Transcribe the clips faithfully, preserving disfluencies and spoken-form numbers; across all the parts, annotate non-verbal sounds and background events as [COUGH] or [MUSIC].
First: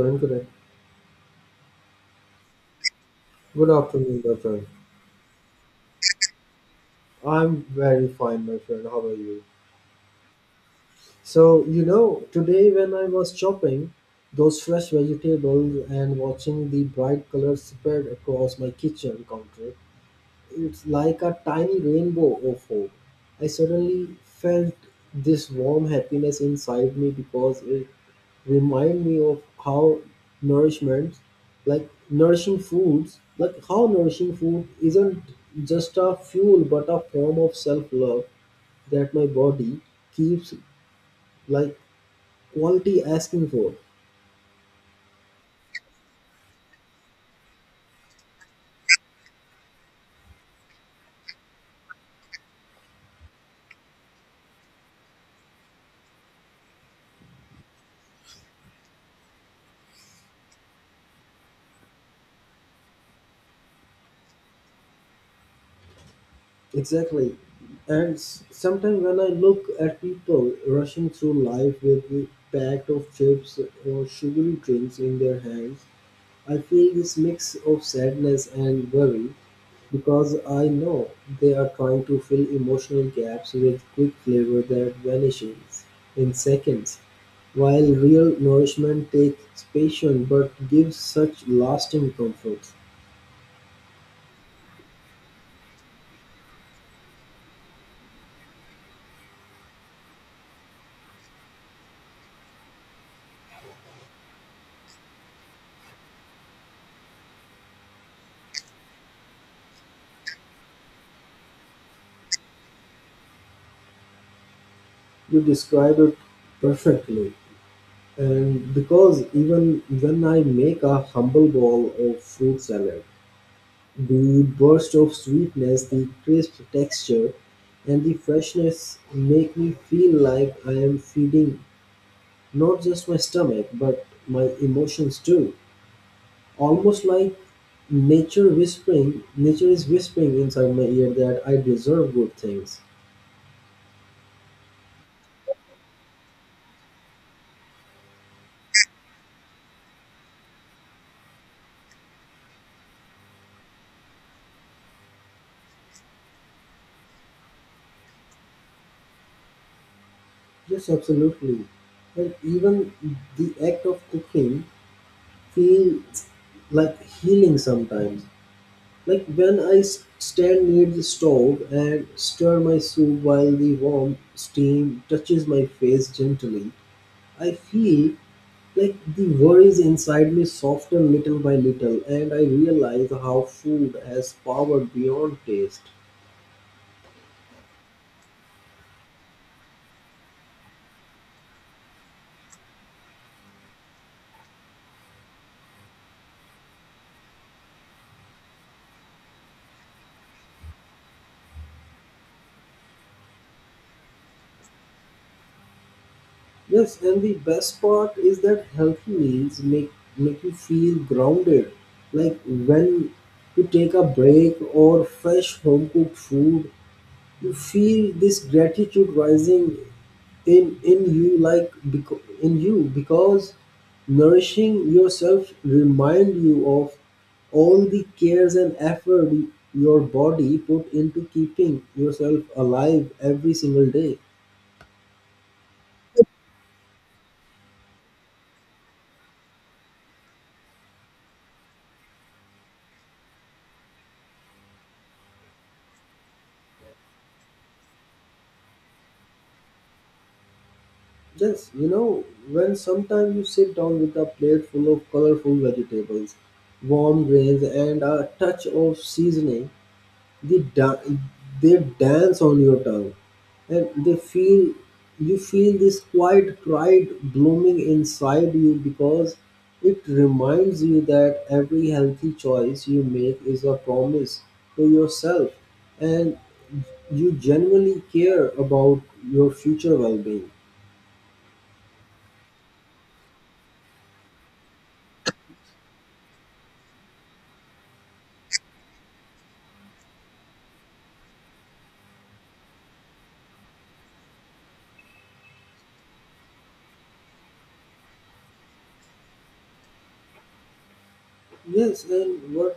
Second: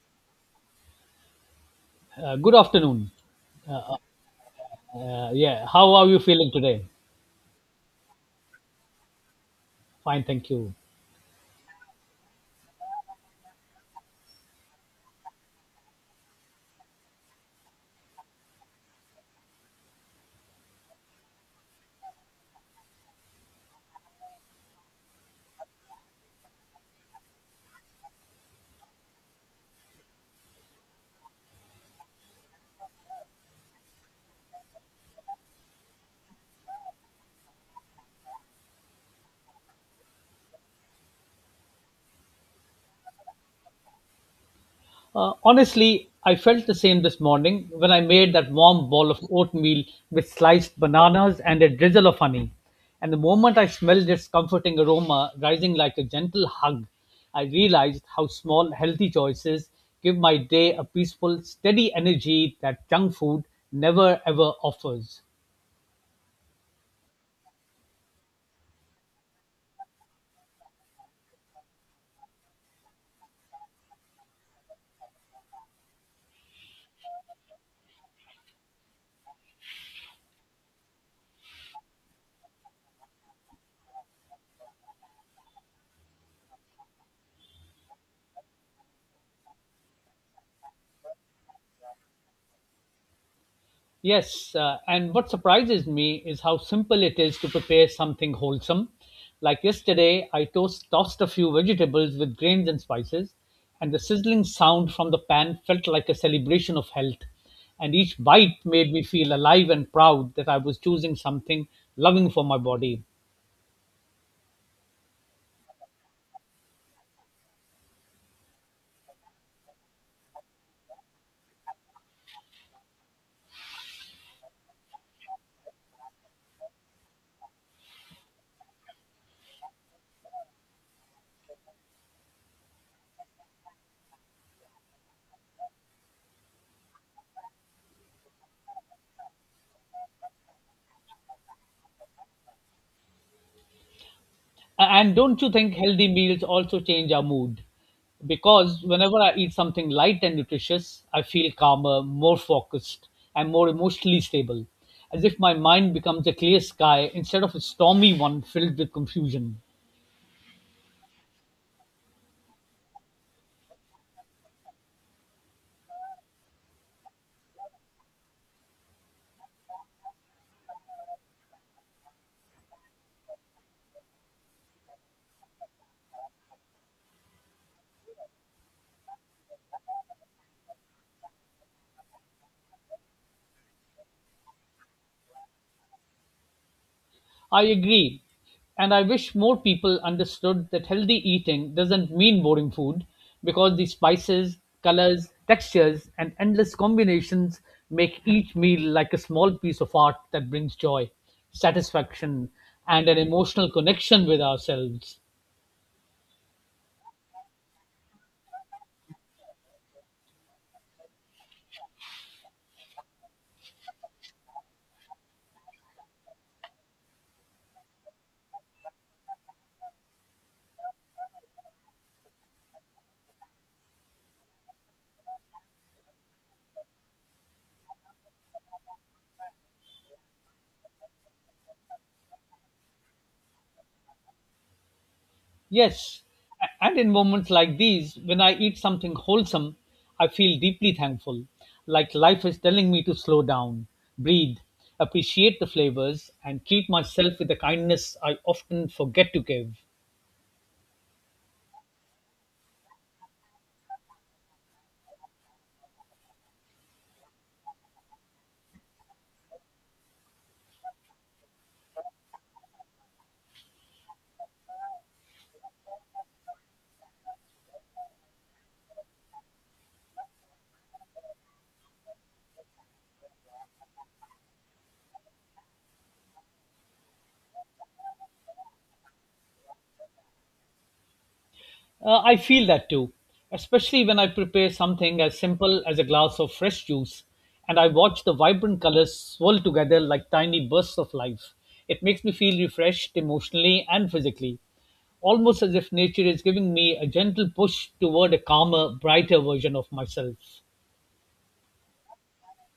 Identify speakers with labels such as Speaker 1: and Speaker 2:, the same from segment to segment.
Speaker 1: Karan, correct.
Speaker 2: Uh, good afternoon.
Speaker 1: Good afternoon, my friend.
Speaker 2: Uh, yeah, how are you feeling today?
Speaker 1: I'm very fine, my friend. How are you?
Speaker 2: Fine, thank you.
Speaker 1: So, you know, today when I was chopping those fresh vegetables and watching the bright colors spread across my kitchen counter, it's like a tiny rainbow of hope. I suddenly felt this warm happiness inside me because it remind me of how nourishment like nourishing foods like how nourishing food isn't just a fuel but a form of self-love that my body keeps like quality asking for.
Speaker 2: Uh, honestly, I felt the same this morning when I made that warm bowl of oatmeal with sliced bananas and a drizzle of honey. And the moment I smelled its comforting aroma rising like a gentle hug, I realized how small, healthy choices give my day a peaceful, steady energy that junk food never ever offers.
Speaker 1: Exactly. And s- sometimes when I look at people rushing through life with a pack of chips or sugary drinks in their hands, I feel this mix of sadness and worry, because I know they are trying to fill emotional gaps with quick flavor that vanishes in seconds, while real nourishment takes patience but gives such lasting comfort.
Speaker 2: Yes, uh, and what surprises me is how simple it is to prepare something wholesome. Like yesterday, I toast, tossed a few vegetables with grains and spices, and the sizzling sound from the pan felt like a celebration of health. And each bite made me feel alive and proud that I was choosing something loving for my body.
Speaker 1: You describe it perfectly. And because even when I make a humble bowl of fruit salad, the burst of sweetness, the crisp texture, and the freshness make me feel like I am feeding not just my stomach, but my emotions too. Almost like nature whispering, nature is whispering inside my ear that I deserve good things.
Speaker 2: And don't you think healthy meals also change our mood? Because whenever I eat something light and nutritious, I feel calmer, more focused, and more emotionally stable, as if my mind becomes a clear sky instead of a stormy one filled with confusion.
Speaker 1: Yes, absolutely. And even the act of cooking feels like healing sometimes. Like when I s- stand near the stove and stir my soup while the warm steam touches my face gently, I feel like the worries inside me soften little by little, and I realize how food has power beyond taste.
Speaker 2: I agree. And I wish more people understood that healthy eating doesn't mean boring food because the spices, colors, textures, and endless combinations make each meal like a small piece of art that brings joy, satisfaction, and an emotional connection with ourselves.
Speaker 1: Yes, and the best part is that healthy meals make make you feel grounded. Like when you take a break or fresh home cooked food, you feel this gratitude rising in in you like beco- in you because nourishing yourself remind you of all the cares and effort your body put into keeping yourself alive every single day.
Speaker 2: Yes. A- And in moments like these, when I eat something wholesome, I feel deeply thankful, like life is telling me to slow down, breathe, appreciate the flavors, and treat myself with the kindness I often forget to give.
Speaker 1: Just you know when sometimes you sit down with a plate full of colorful vegetables, warm grains and a touch of seasoning, they, da- they dance on your tongue and they feel you feel this quiet pride blooming inside you because it reminds you that every healthy choice you make is a promise to yourself and you genuinely care about your future well-being.
Speaker 2: Uh, I feel that too, especially when I prepare something as simple as a glass of fresh juice and I watch the vibrant colors swirl together like tiny bursts of life. It makes me feel refreshed emotionally and physically, almost as if nature is giving me a gentle push toward a calmer, brighter version of myself.
Speaker 1: Yes, and what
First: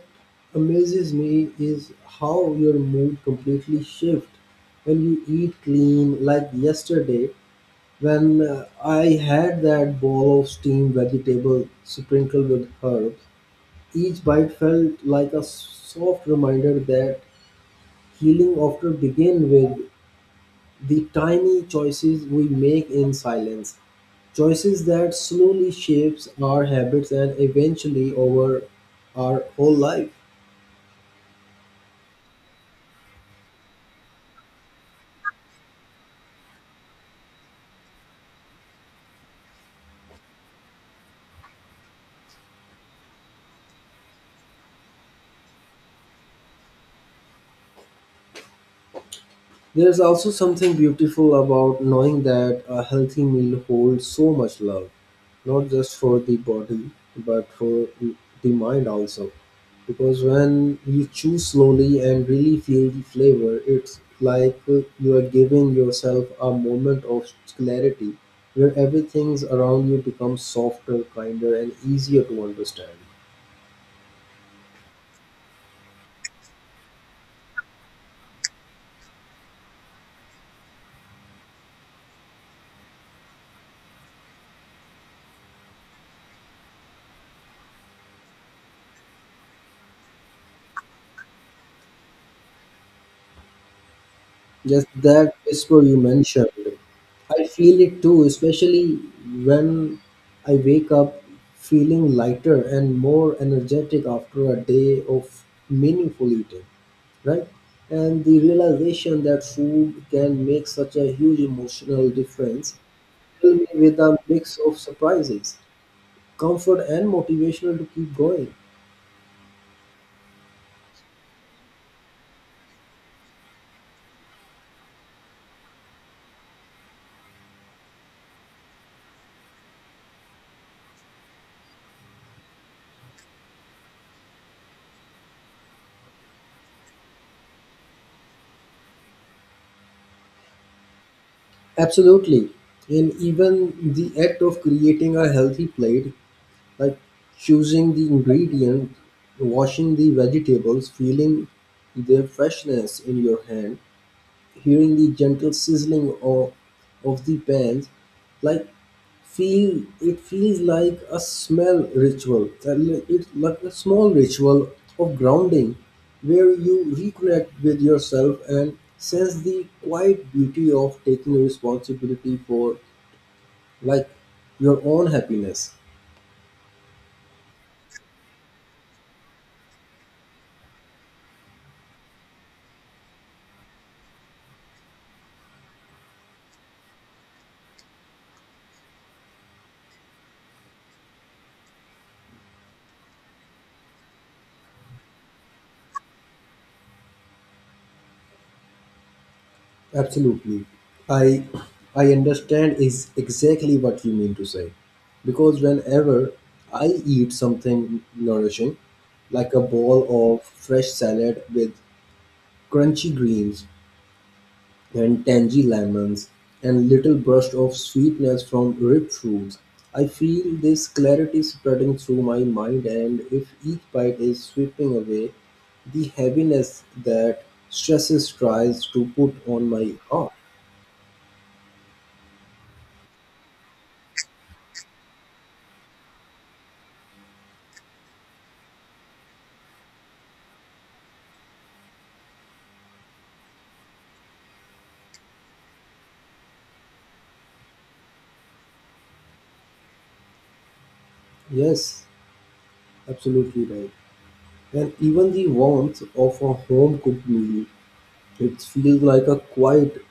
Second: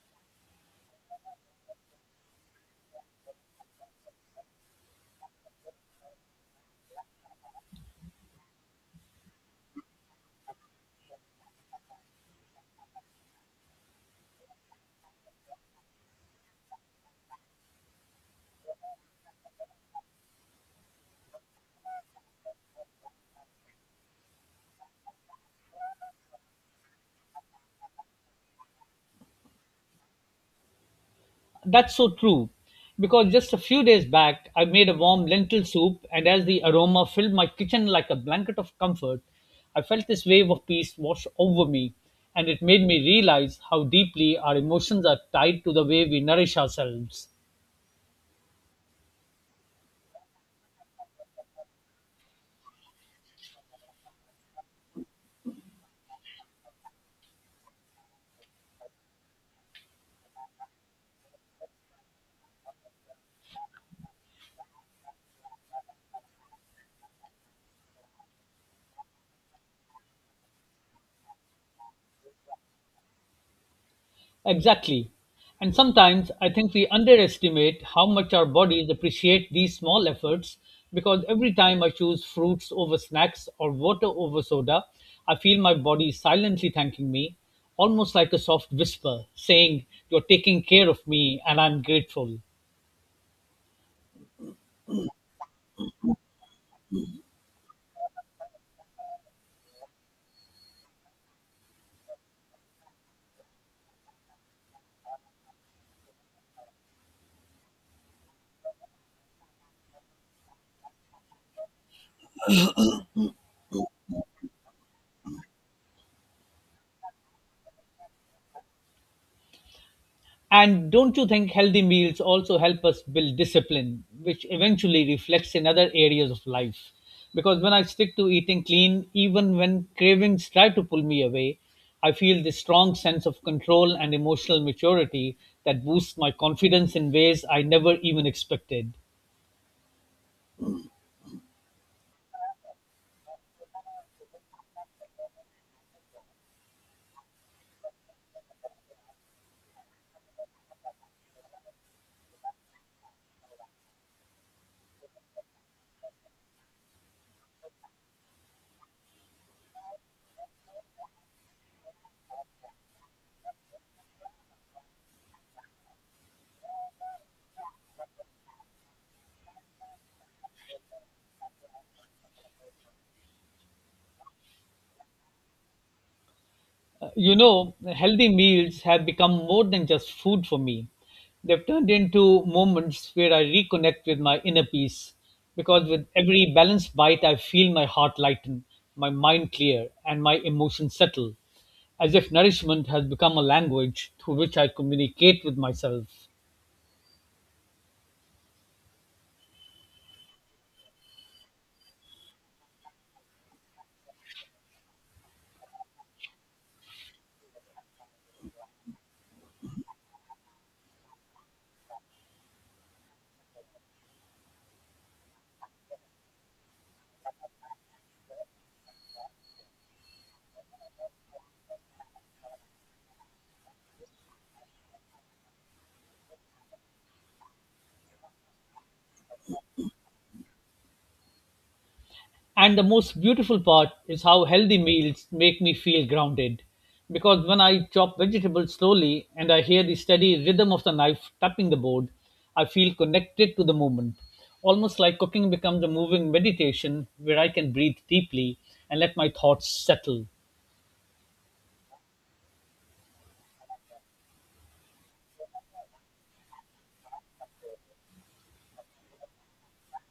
Speaker 1: amazes me is how your mood completely shifts when you eat clean. Like yesterday, when uh, I had that bowl of steamed vegetable sprinkled with herbs, each bite felt like a soft reminder that healing often begins with the tiny choices we make in silence. Choices that slowly shapes our habits and eventually over our whole life.
Speaker 2: That's so true. Because just a few days back, I made a warm lentil soup, and as the aroma filled my kitchen like a blanket of comfort, I felt this wave of peace wash over me, and it made me realize how deeply our emotions are tied to the way we nourish ourselves.
Speaker 1: There's also something beautiful about knowing that a healthy meal holds so much love, not just for the body, but for the mind also. Because when you chew slowly and really feel the flavor, it's like uh, you are giving yourself a moment of clarity where everything around you becomes softer, kinder, and easier to understand.
Speaker 2: Exactly. And sometimes I think we underestimate how much our bodies appreciate these small efforts because every time I choose fruits over snacks or water over soda, I feel my body silently thanking me, almost like a soft whisper saying, You're taking care of me and I'm grateful.
Speaker 1: Just that whisper you mentioned. I feel it too, especially when I wake up feeling lighter and more energetic after a day of meaningful eating, right? And the realization that food can make such a huge emotional difference filled me with a mix of surprises, comfort, and motivational to keep going.
Speaker 2: And don't you think healthy meals also help us build discipline, which eventually reflects in other areas of life? Because when I stick to eating clean, even when cravings try to pull me away, I feel this strong sense of control and emotional maturity that boosts my confidence in ways I never even expected.
Speaker 1: Absolutely. And even the act of creating a healthy plate, like choosing the ingredient, washing the vegetables, feeling their freshness in your hand, hearing the gentle sizzling of, of the pans, like feel it feels like a smell ritual. And It's like a small ritual of grounding where you reconnect with yourself and sense the quiet beauty of taking responsibility for like your own happiness.
Speaker 2: You know, healthy meals have become more than just food for me. They've turned into moments where I reconnect with my inner peace because with every balanced bite, I feel my heart lighten, my mind clear, and my emotions settle, as if nourishment has become a language through which I communicate with myself.
Speaker 1: Absolutely. I I understand is exactly what you mean to say. Because whenever I eat something nourishing, like a bowl of fresh salad with crunchy greens and tangy lemons and little burst of sweetness from ripe fruits, I feel this clarity spreading through my mind and if each bite is sweeping away the heaviness that stresses tries to put on my heart.
Speaker 2: And the most beautiful part is how healthy meals make me feel grounded. Because when I chop vegetables slowly and I hear the steady rhythm of the knife tapping the board, I feel connected to the moment. Almost like cooking becomes a moving meditation where I can breathe deeply and let my thoughts settle.
Speaker 1: Yes, absolutely right. And even the warmth of a home cooked meal, it feels like a quiet,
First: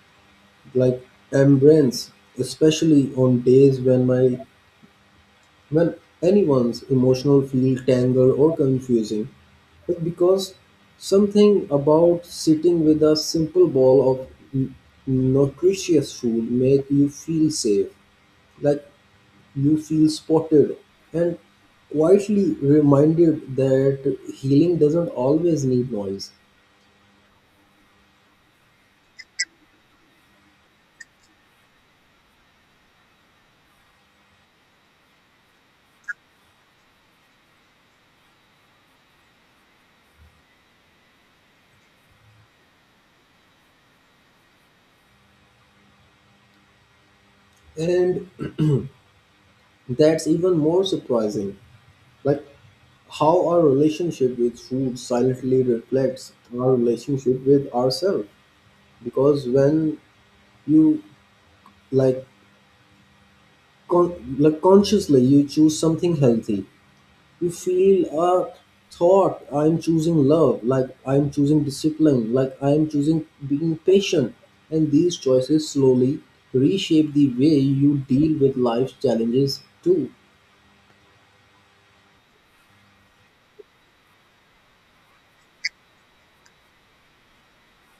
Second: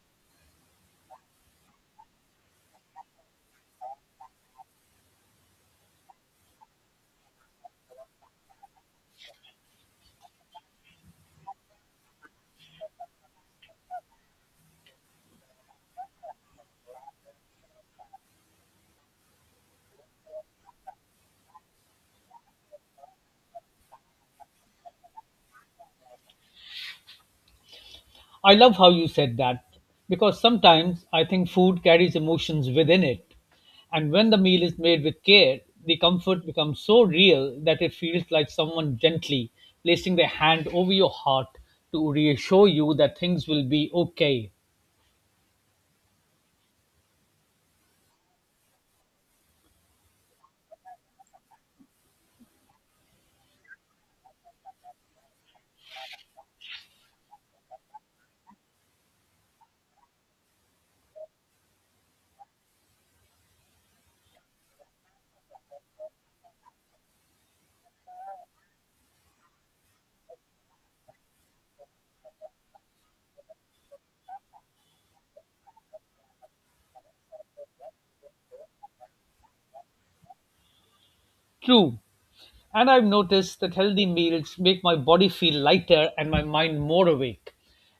Speaker 1: like embrace, especially on days when my when anyone's emotional feel tangled or confusing. But because something about sitting with a simple bowl of n- nutritious food make you feel safe. Like you feel spotted and quietly reminded that healing doesn't always need noise.
Speaker 2: I love how you said that because sometimes I think food carries emotions within it. And when the meal is made with care, the comfort becomes so real that it feels like someone gently placing their hand over your heart to reassure you that things will be okay.
Speaker 1: And [CLEARS THROAT] that's even more surprising. Like how our relationship with food silently reflects our relationship with ourselves because when you like con- like consciously you choose something healthy, you feel a thought, I'm choosing love, like I'm choosing discipline, like I'm choosing being patient, and these choices slowly reshape the way you deal with life's challenges too.
Speaker 2: True, and I've noticed that healthy meals make my body feel lighter and my mind more awake.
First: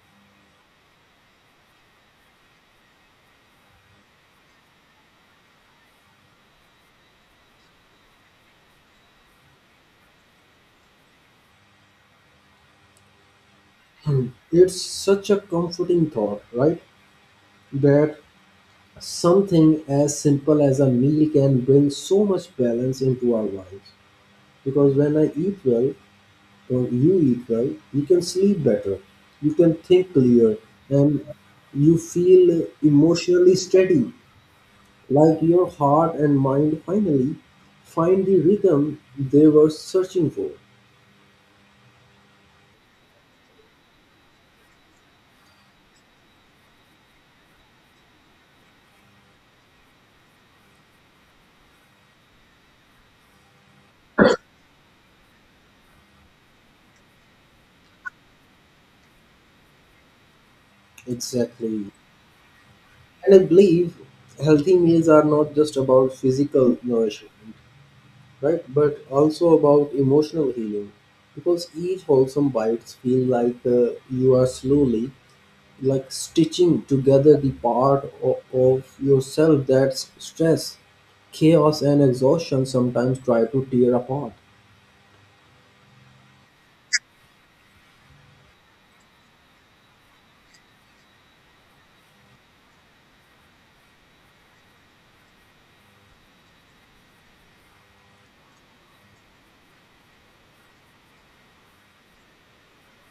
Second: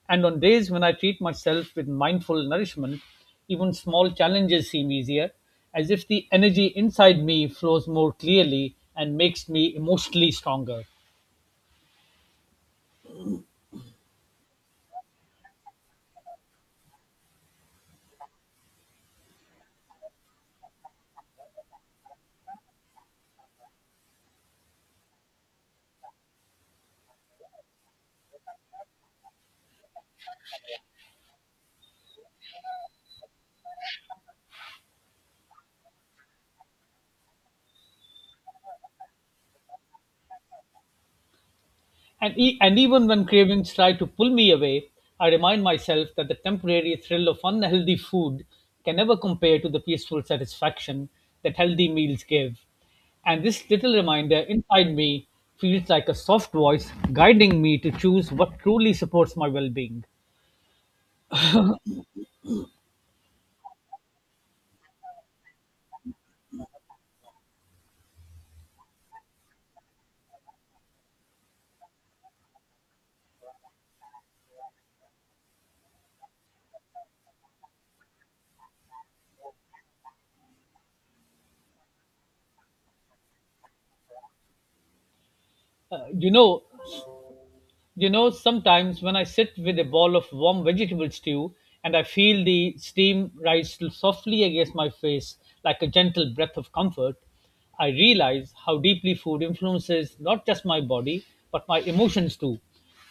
Speaker 2: And on days when I treat myself with mindful nourishment, even small challenges seem easier, as if the energy inside me flows more clearly and makes me emotionally stronger.
Speaker 1: It's such a comforting thought, right? That something as simple as a meal can bring so much balance into our lives because when I eat well well, you eat well, you can sleep better, you can think clear, and you feel emotionally steady, like your heart and mind finally find the rhythm they were searching for.
Speaker 2: And, e- and even when cravings try to pull me away, I remind myself that the temporary thrill of unhealthy food can never compare to the peaceful satisfaction that healthy meals give. And this little reminder inside me feels like a soft voice guiding me to choose what truly supports my well being.
Speaker 1: Exactly. And I believe healthy meals are not just about physical nourishment, right? But also about emotional healing. Because each wholesome bite feels like uh, you are slowly like stitching together the part o- of yourself that's stress, chaos, and exhaustion sometimes try to tear apart.
Speaker 2: Uh, you know, You know, sometimes when I sit with a bowl of warm vegetable stew and I feel the steam rise softly against my face like a gentle breath of comfort, I realize how deeply food influences not just my body but my emotions too.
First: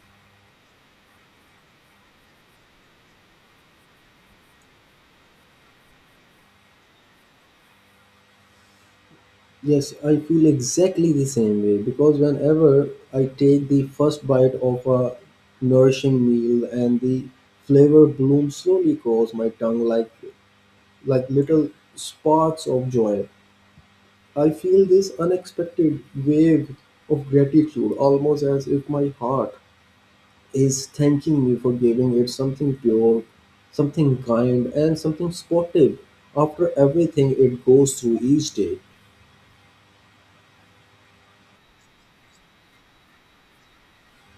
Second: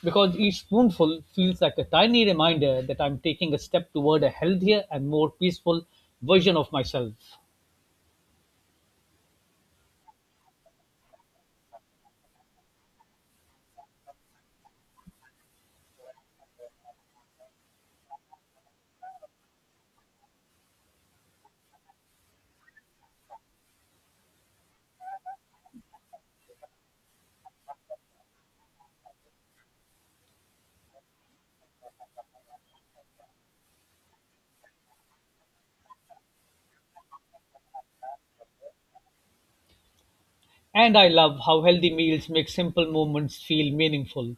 Speaker 2: Because each spoonful feels like a tiny reminder that I'm taking a step toward a healthier and more peaceful version of myself.
Speaker 1: Yes, I feel exactly the same way because whenever I take the first bite of a nourishing meal and the flavor blooms slowly across my tongue like like little sparks of joy, I feel this unexpected wave of gratitude almost as if my heart is thanking me for giving it something pure, something kind, and something sportive after everything it goes through each day.
Speaker 2: And I love how healthy meals make simple moments feel meaningful.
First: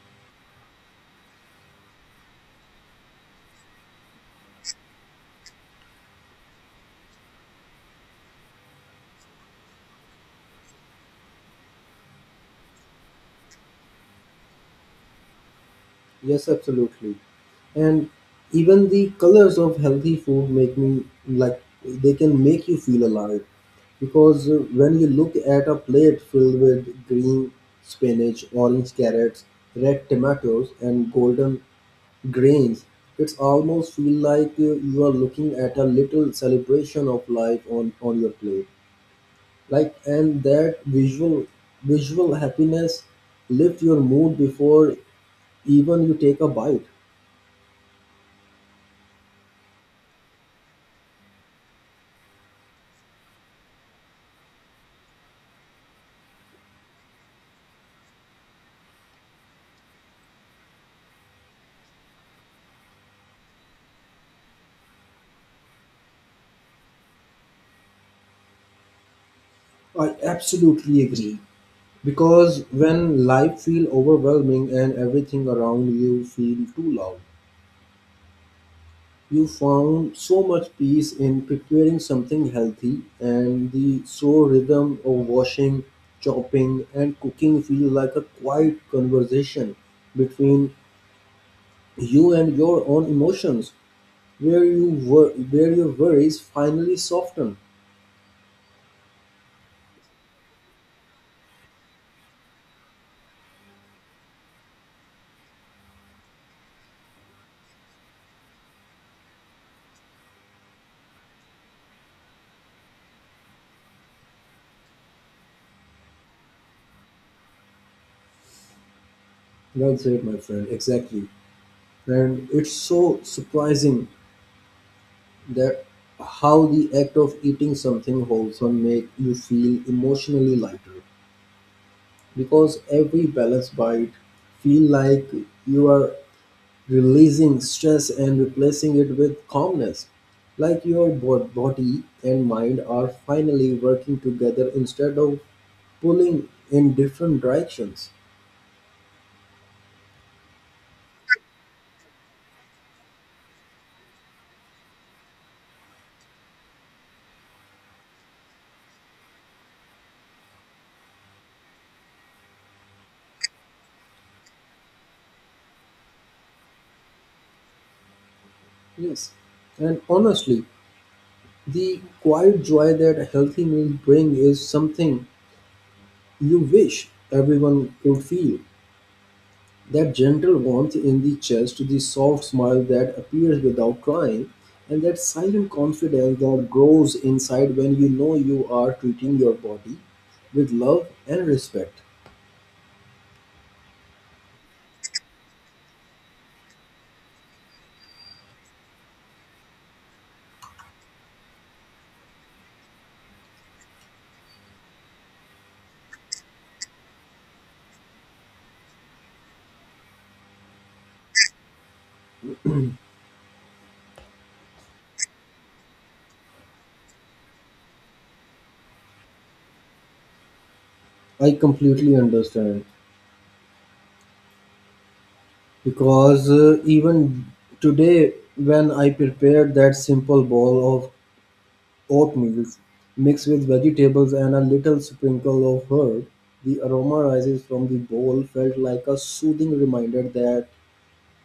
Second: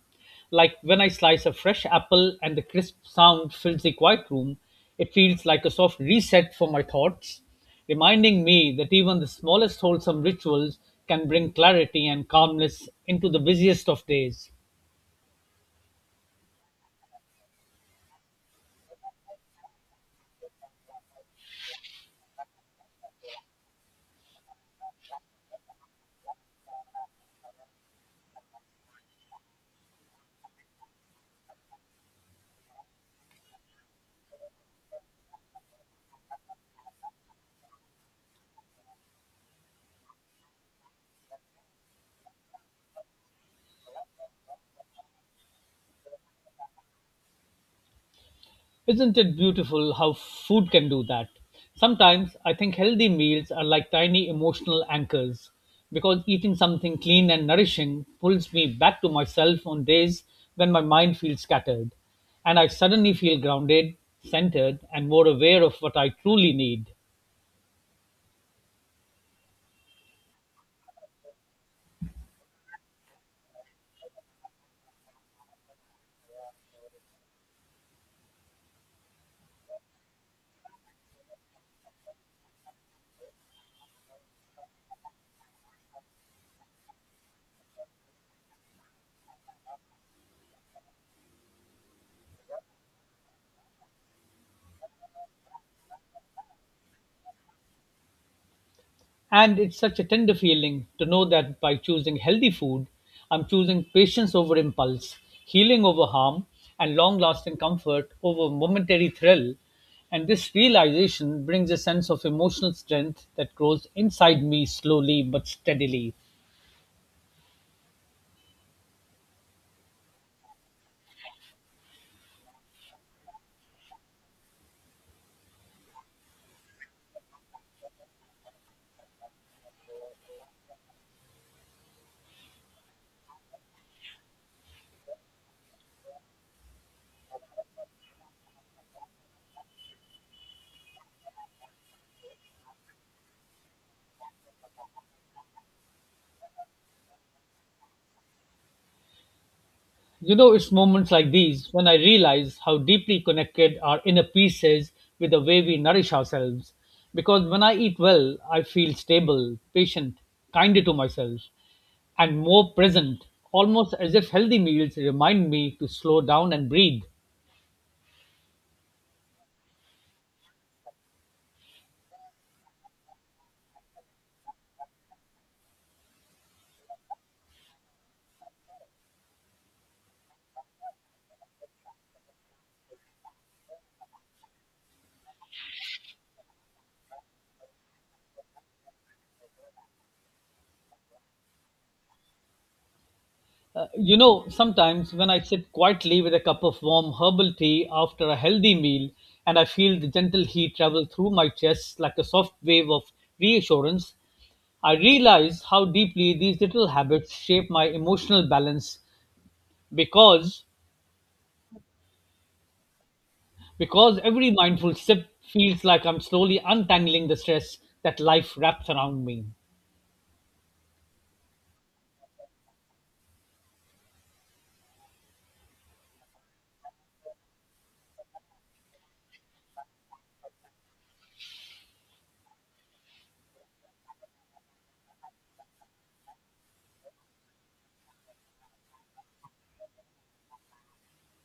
Speaker 2: Like when I slice a fresh apple and the crisp sound fills the quiet room, it feels like a soft reset for my thoughts, reminding me that even the smallest wholesome rituals can bring clarity and calmness into the busiest of days.
Speaker 1: Yes, absolutely. And even the colors of healthy food make me like they can make you feel alive because uh, when you look at a plate filled with green spinach, orange carrots, red tomatoes, and golden grains, it's almost feel like uh, you are looking at a little celebration of life on, on your plate. Like and that visual visual happiness lift your mood before even you take a bite.
Speaker 2: Isn't it beautiful how food can do that? Sometimes I think healthy meals are like tiny emotional anchors because eating something clean and nourishing pulls me back to myself on days when my mind feels scattered and I suddenly feel grounded, centered, and more aware of what I truly need.
Speaker 1: I absolutely agree. Because when life feel overwhelming and everything around you feel too loud, you found so much peace in preparing something healthy, and the slow rhythm of washing, chopping, and cooking feel like a quiet conversation between you and your own emotions, where you wor- where your worries finally soften.
Speaker 2: And it's such a tender feeling to know that by choosing healthy food, I'm choosing patience over impulse, healing over harm, and long lasting comfort over momentary thrill. And this realization brings a sense of emotional strength that grows inside me slowly but steadily.
Speaker 1: Well said, my friend. Exactly, and it's so surprising that how the act of eating something wholesome make you feel emotionally lighter. Because every balanced bite feel like you are releasing stress and replacing it with calmness, like your bo- body and mind are finally working together instead of pulling in different directions.
Speaker 2: You know, it's moments like these when I realize how deeply connected our inner peace is with the way we nourish ourselves. Because when I eat well, I feel stable, patient, kinder to myself, and more present, almost as if healthy meals remind me to slow down and breathe.
Speaker 1: Yes, and honestly, the quiet joy that a healthy meal bring is something you wish everyone could feel. That gentle warmth in the chest, the soft smile that appears without trying, and that silent confidence that grows inside when you know you are treating your body with love and respect.
Speaker 2: Uh, you know, sometimes when I sit quietly with a cup of warm herbal tea after a healthy meal and I feel the gentle heat travel through my chest like a soft wave of reassurance, I realize how deeply these little habits shape my emotional balance because because every mindful sip feels like I'm slowly untangling the stress that life wraps around me.
Speaker 1: I completely understand because uh, even today, when I prepared that simple bowl of oatmeal mixed with vegetables and a little sprinkle of herb, the aroma rises from the bowl felt like a soothing reminder that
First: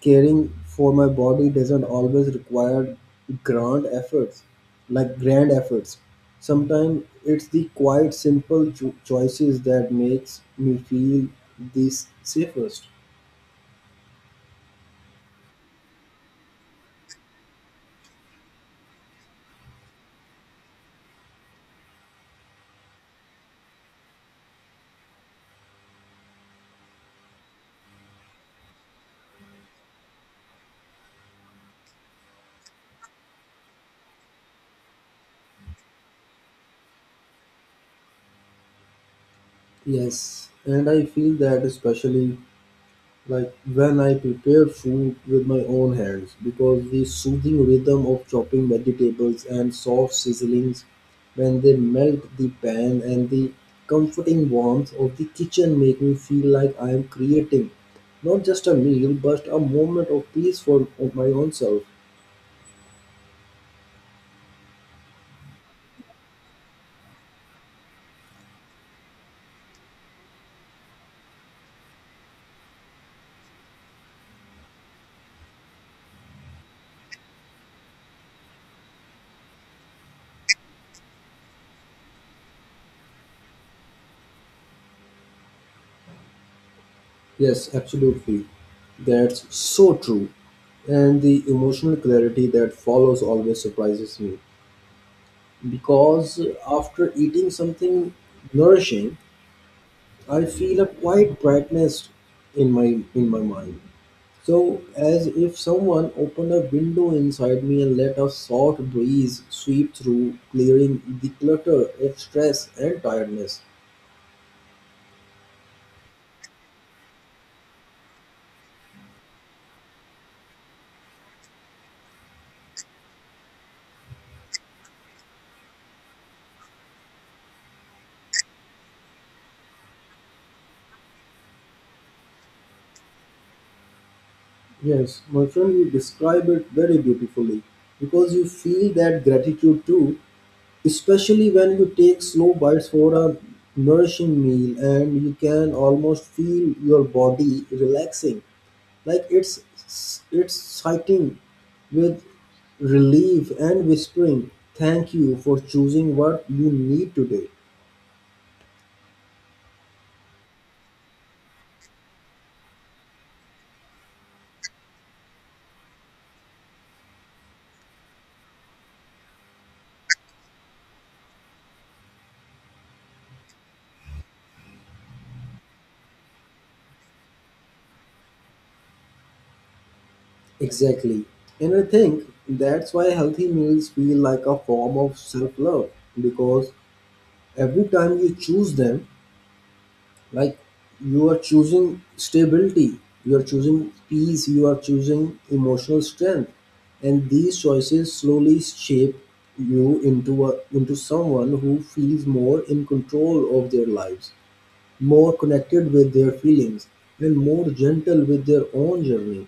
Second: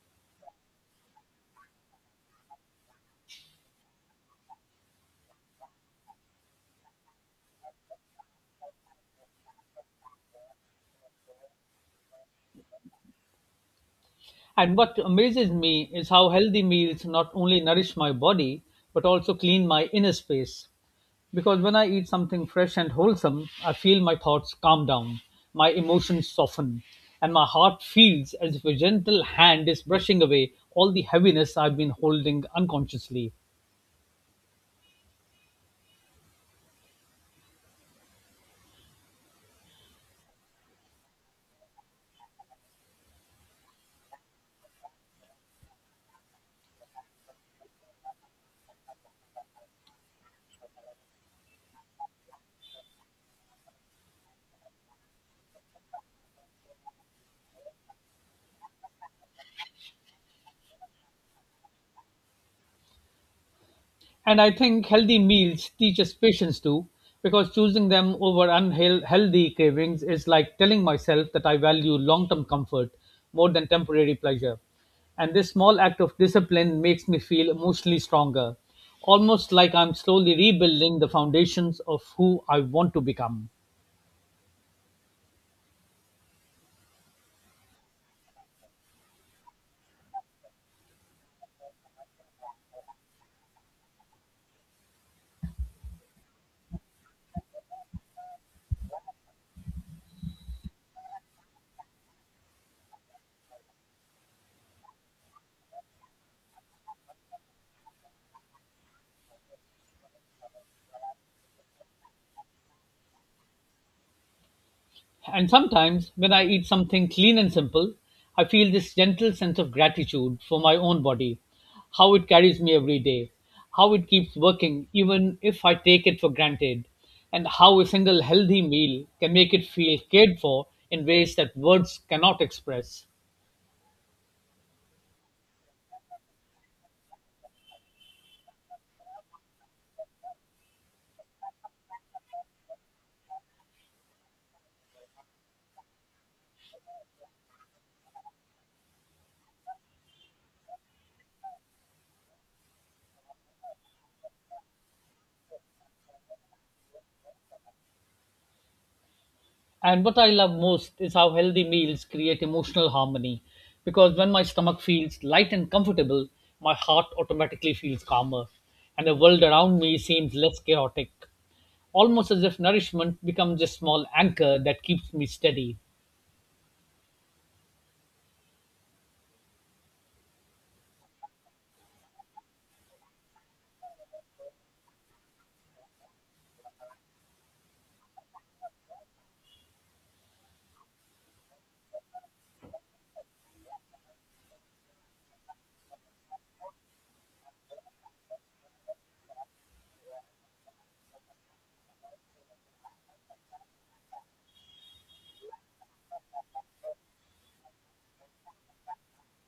Speaker 1: caring for my body doesn't always require grand efforts, like grand efforts. Sometimes it's the quiet, simple cho- choices that makes me feel the safest.
Speaker 2: And what amazes me is how healthy meals not only nourish my body, but also clean my inner space. Because when I eat something fresh and wholesome, I feel my thoughts calm down, my emotions soften, and my heart feels as if a gentle hand is brushing away all the heaviness I've been holding unconsciously.
Speaker 1: Yes, and I feel that especially like when I prepare food with my own hands because the soothing rhythm of chopping vegetables and soft sizzlings when they melt the pan and the comforting warmth of the kitchen make me feel like I am creating not just a meal but a moment of peace for of my own self.
Speaker 2: And I think healthy meals teach us patience too, because choosing them over unhealthy cravings is like telling myself that I value long term comfort more than temporary pleasure. And this small act of discipline makes me feel emotionally stronger, almost like I'm slowly rebuilding the foundations of who I want to become.
Speaker 1: Yes, absolutely. That's so true. And the emotional clarity that follows always surprises me because after eating something nourishing, I feel a quiet brightness in my in my mind. So as if someone opened a window inside me and let a soft breeze sweep through, clearing the clutter of stress and tiredness.
Speaker 2: And sometimes, when I eat something clean and simple, I feel this gentle sense of gratitude for my own body, how it carries me every day, how it keeps working even if I take it for granted, and how a single healthy meal can make it feel cared for in ways that words cannot express.
Speaker 1: Yes, my friend, you describe it very beautifully because you feel that gratitude too, especially when you take slow bites for a nourishing meal and you can almost feel your body relaxing. Like it's it's sighting with relief and whispering, thank you for choosing what you need today.
Speaker 2: And what I love most is how healthy meals create emotional harmony because when my stomach feels light and comfortable, my heart automatically feels calmer and the world around me seems less chaotic, almost as if nourishment becomes a small anchor that keeps me steady.
Speaker 1: Exactly. And I think that's why healthy meals feel like a form of self love because every time you choose them, like you are choosing stability, you are choosing peace, you are choosing emotional strength, and these choices slowly shape you into a, into someone who feels more in control of their lives, more connected with their feelings, and more gentle with their own journey.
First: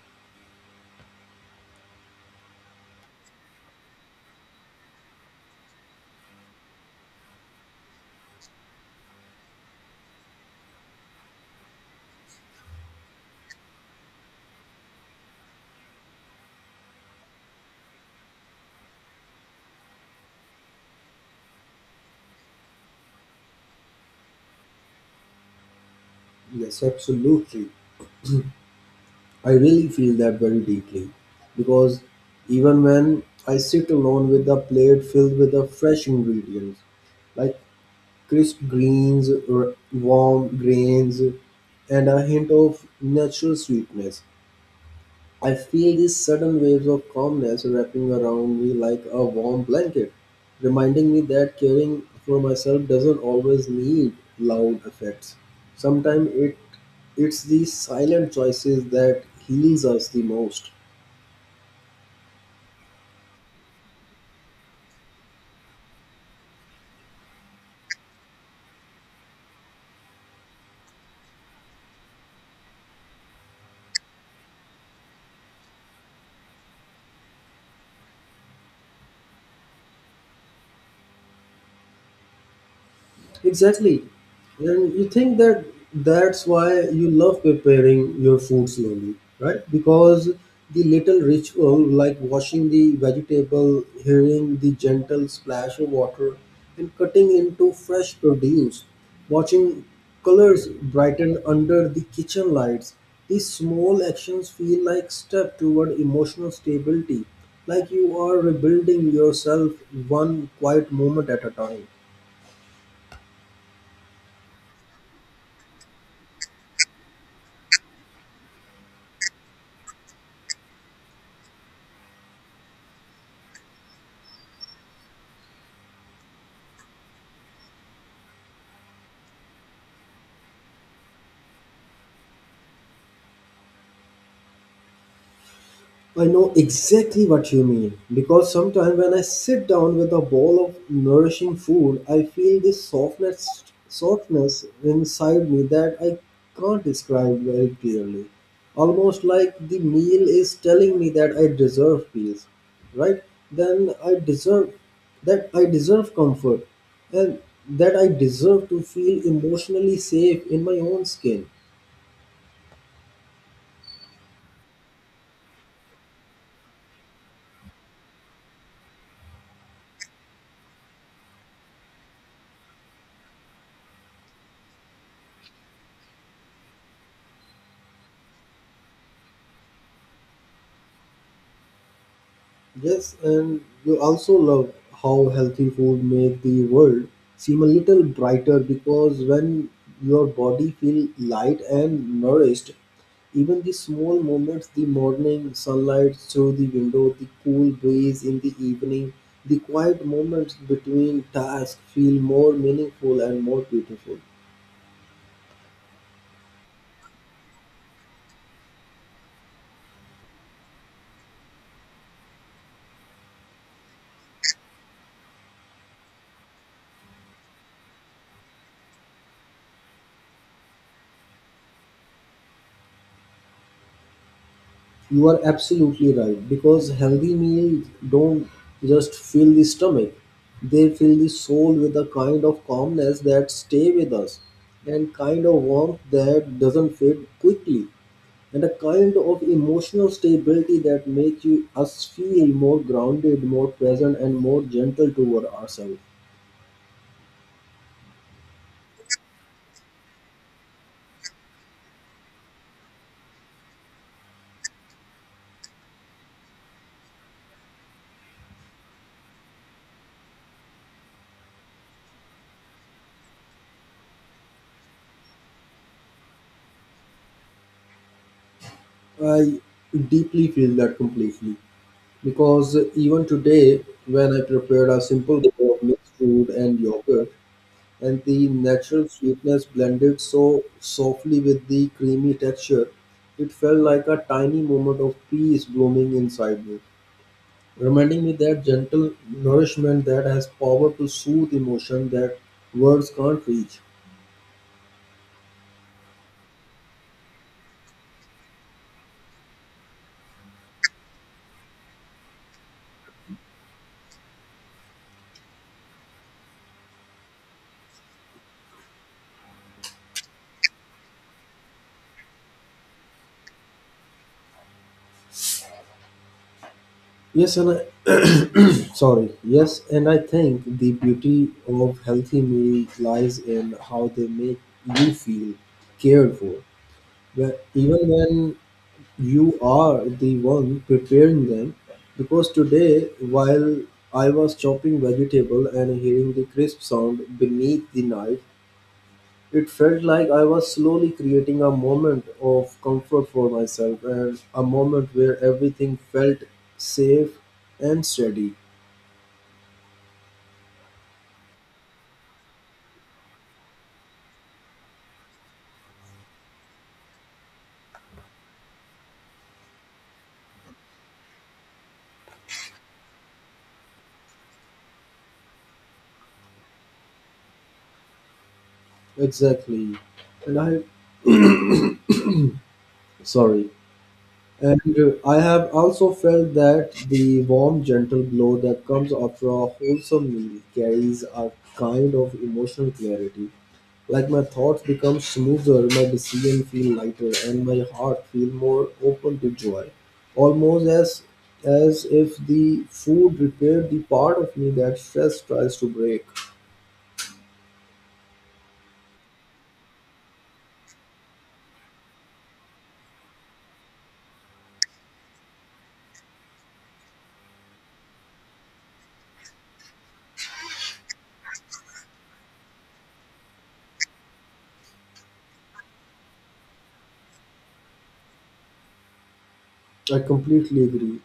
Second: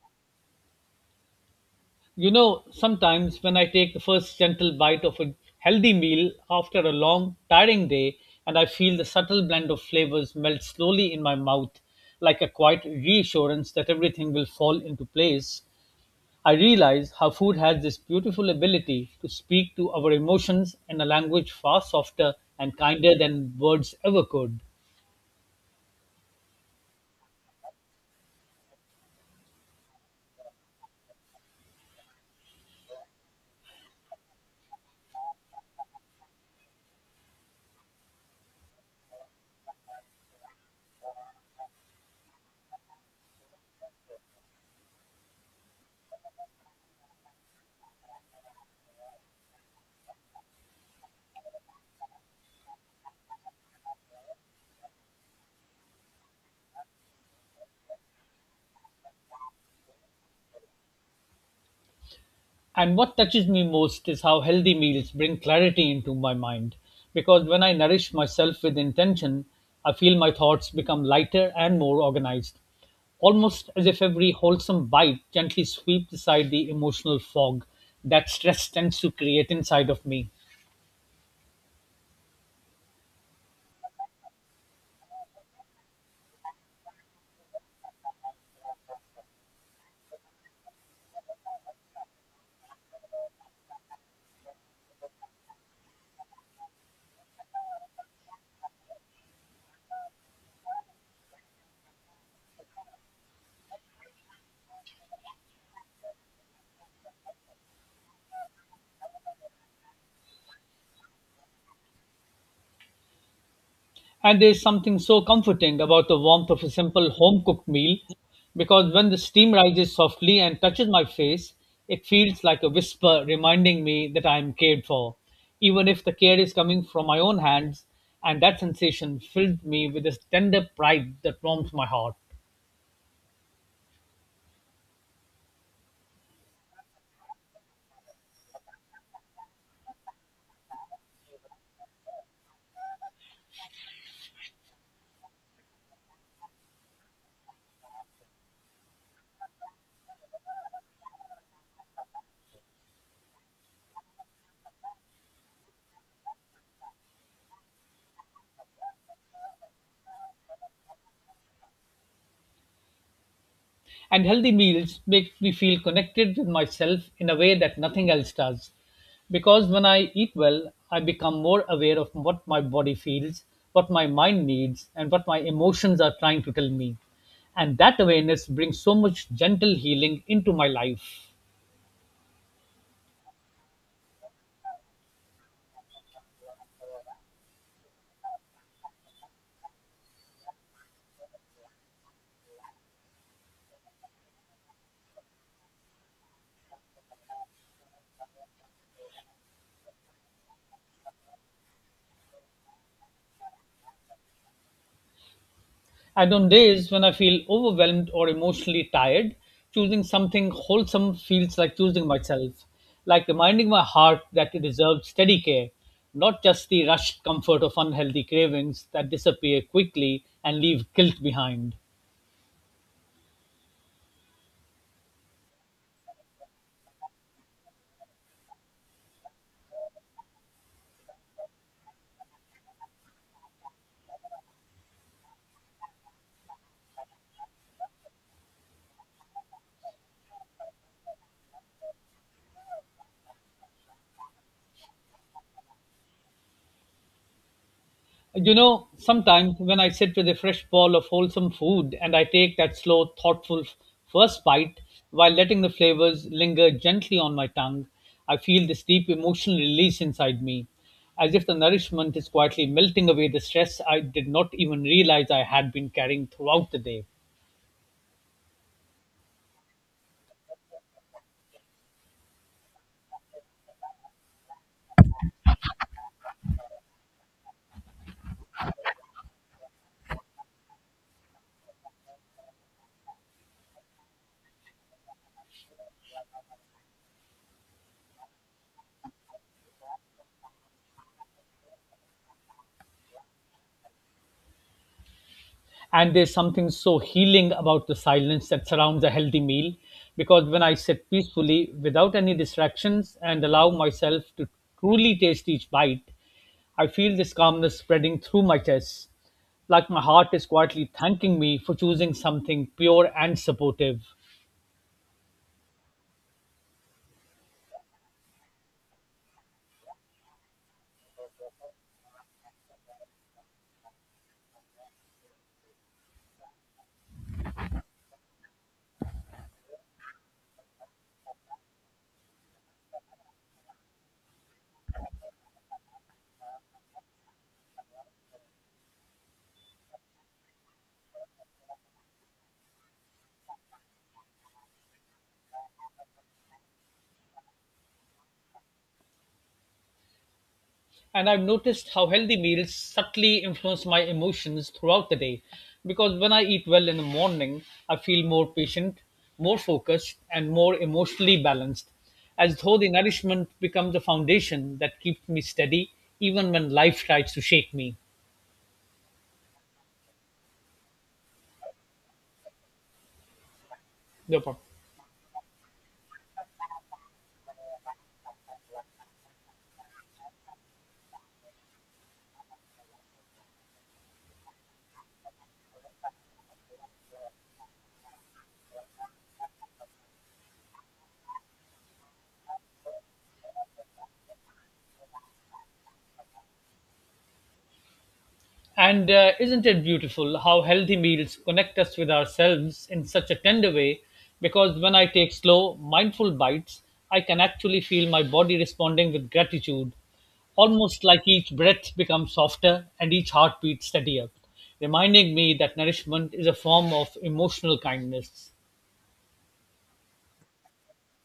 Speaker 2: You know, sometimes when I take the first gentle bite of a healthy meal after a long, tiring day, and I feel the subtle blend of flavors melt slowly in my mouth, like a quiet reassurance that everything will fall into place, I realize how food has this beautiful ability to speak to our emotions in a language far softer and kinder than words ever could.
Speaker 1: Yes, absolutely, I really feel that very deeply because even when I sit alone with a plate filled with the fresh ingredients, like crisp greens, r- warm grains, and a hint of natural sweetness. I feel these sudden waves of calmness wrapping around me like a warm blanket, reminding me that caring for myself doesn't always need loud effects. Sometimes it it's these silent choices that heals us the most.
Speaker 2: And what touches me most is how healthy meals bring clarity into my mind. Because when I nourish myself with intention, I feel my thoughts become lighter and more organized, almost as if every wholesome bite gently sweeps aside the emotional fog that stress tends to create inside of me.
Speaker 1: Exactly. And you think that that's why you love preparing your food slowly, right? Because the little ritual, like washing the vegetable, hearing the gentle splash of water, and cutting into fresh produce, watching colors brighten under the kitchen lights, these small actions feel like step toward emotional stability, like you are rebuilding yourself one quiet moment at a time.
Speaker 2: And there's something so comforting about the warmth of a simple home cooked meal because when the steam rises softly and touches my face, it feels like a whisper reminding me that I am cared for, even if the care is coming from my own hands. And that sensation filled me with this tender pride that warms my heart.
Speaker 1: I know exactly what you mean because sometimes when I sit down with a bowl of nourishing food, I feel this softness softness inside me that I can't describe very clearly. Almost like the meal is telling me that I deserve peace, right? Then I deserve that I deserve comfort and that I deserve to feel emotionally safe in my own skin.
Speaker 2: And healthy meals make me feel connected with myself in a way that nothing else does. Because when I eat well, I become more aware of what my body feels, what my mind needs, and what my emotions are trying to tell me. And that awareness brings so much gentle healing into my life.
Speaker 1: Yes, and you also love how healthy food make the world seem a little brighter because when your body feel light and nourished, even the small moments, the morning sunlight through the window, the cool breeze in the evening, the quiet moments between tasks feel more meaningful and more beautiful.
Speaker 2: And on days when I feel overwhelmed or emotionally tired, choosing something wholesome feels like choosing myself, like reminding my heart that it deserves steady care, not just the rushed comfort of unhealthy cravings that disappear quickly and leave guilt behind.
Speaker 1: You are absolutely right because healthy meals don't just fill the stomach, they fill the soul with a kind of calmness that stay with us and kind of warmth that doesn't fade quickly and a kind of emotional stability that makes you us feel more grounded, more present and more gentle toward ourselves.
Speaker 2: You know, sometimes when I sit with a fresh bowl of wholesome food and I take that slow, thoughtful f- first bite while letting the flavors linger gently on my tongue, I feel this deep emotional release inside me, as if the nourishment is quietly melting away the stress I did not even realize I had been carrying throughout the day.
Speaker 1: I deeply feel that completely because even today when I prepared a simple bowl of mixed fruit and yogurt and the natural sweetness blended so softly with the creamy texture, it felt like a tiny moment of peace blooming inside me, reminding me that gentle nourishment that has power to soothe emotion that words can't reach.
Speaker 2: And there's something so healing about the silence that surrounds a healthy meal because when I sit peacefully without any distractions and allow myself to truly taste each bite, I feel this calmness spreading through my chest, like my heart is quietly thanking me for choosing something pure and supportive.
Speaker 1: Yes, and I, [COUGHS] [CLEARS THROAT] sorry. Yes, and I think the beauty of healthy meals lies in how they make you feel cared for. Where- Even when you are the one preparing them, because today, while I was chopping vegetable and hearing the crisp sound beneath the knife, it felt like I was slowly creating a moment of comfort for myself and a moment where everything felt safe and steady.
Speaker 2: And I've noticed how healthy meals subtly influence my emotions throughout the day. Because when I eat well in the morning, I feel more patient, more focused, and more emotionally balanced, as though the nourishment becomes a foundation that keeps me steady even when life tries to shake me.
Speaker 1: Exactly. And I, sorry.
Speaker 2: No problem.
Speaker 1: And uh, I have also felt that the warm, gentle glow that comes after a wholesome meal carries a kind of emotional clarity. Like my thoughts become smoother, my decision feel lighter, and my heart feel more open to joy. Almost as as if the food repaired the part of me that stress tries to break.
Speaker 2: And uh, isn't it beautiful how healthy meals connect us with ourselves in such a tender way? Because when I take slow, mindful bites, I can actually feel my body responding with gratitude, almost like each breath becomes softer and each heartbeat steadier, reminding me that nourishment is a form of emotional kindness.
Speaker 1: I completely agree.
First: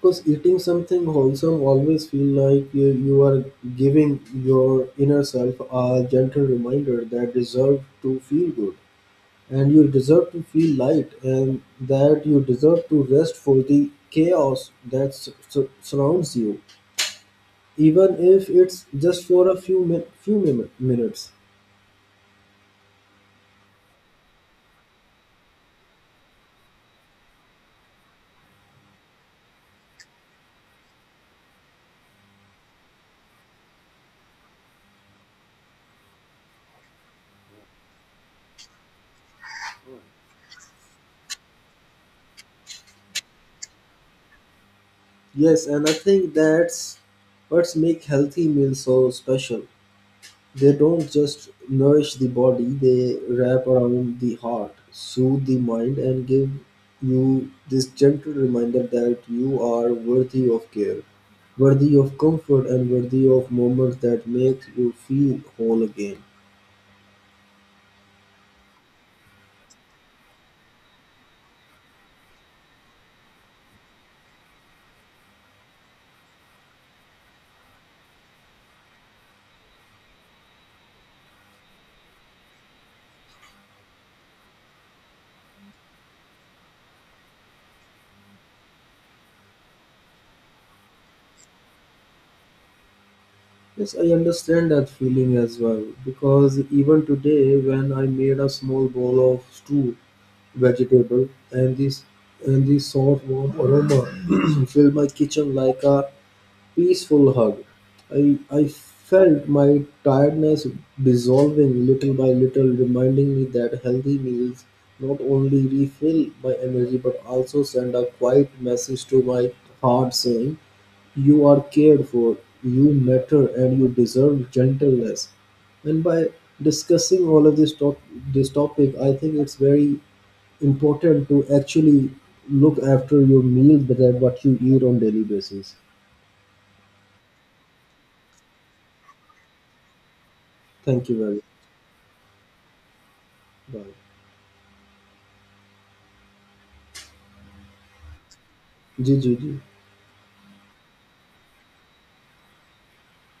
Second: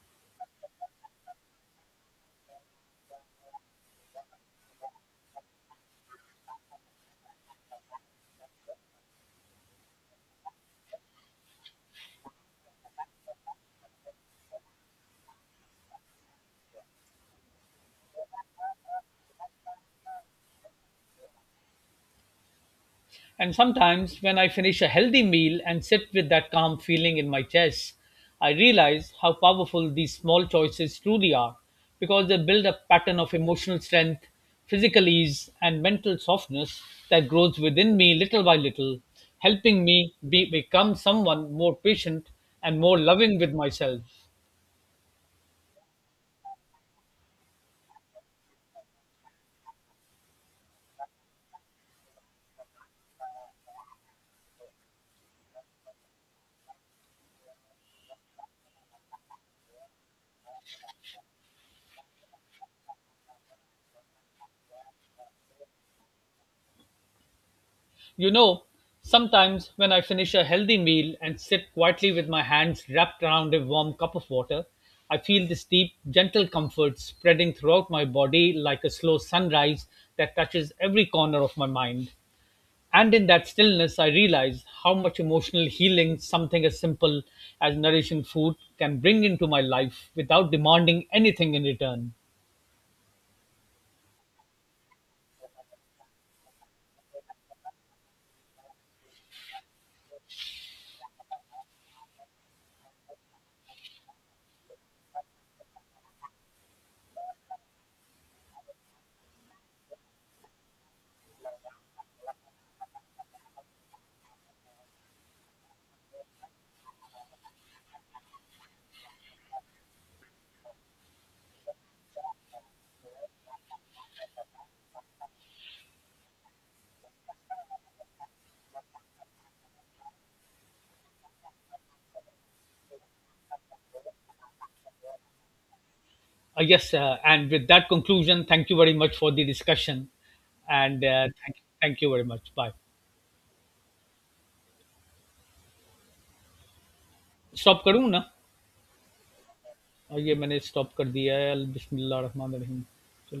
Speaker 1: Because eating something wholesome always feel like you, you are giving your inner self a gentle reminder that deserve to feel good and you deserve to feel light and that you deserve to rest for the chaos that s- s- surrounds you even if it's just for a few min- few min- minutes.
Speaker 2: And sometimes, when I finish a healthy meal and sit with that calm feeling in my chest, I realize how powerful these small choices truly are because they build a pattern of emotional strength, physical ease, and mental softness that grows within me little by little, helping me be, become someone more patient and more loving with myself.
Speaker 1: Yes, and I think that's what's make healthy meals so special. They don't just nourish the body, they wrap around the heart, soothe the mind, and give you this gentle reminder that you are worthy of care, worthy of comfort, and worthy of moments that make you feel whole again.
Speaker 2: You know, sometimes when I finish a healthy meal and sit quietly with my hands wrapped around a warm cup of water, I feel this deep, gentle comfort spreading throughout my body like a slow sunrise that touches every corner of my mind. And in that stillness, I realize how much emotional healing something as simple as nourishing food can bring into my life without demanding anything in return.
Speaker 1: Yes, I understand that feeling as well because even today, when I made a small bowl of stew, vegetable, and this and this soft warm aroma [CLEARS THROAT] filled my kitchen like a peaceful hug. I, I felt my tiredness dissolving little by little, reminding me that healthy meals not only refill my energy but also send a quiet message to my heart saying, you are cared for, you matter, and you deserve gentleness. And by discussing all of this, top, this topic, I think it's very important to actually look after your meal that what you eat on daily basis.
Speaker 2: Uh, yes, uh, and with that conclusion, thank you very much for the discussion, and
Speaker 1: Thank you
Speaker 2: uh,
Speaker 1: very
Speaker 2: thank, thank you very much. Bye.
Speaker 1: Bye.
Speaker 2: Stop करूँ ना?
Speaker 1: जी, जी, जी।
Speaker 2: और ये मैंने stop कर दिया है. बिस्मिल्लाह रहमान रहीम. चलो.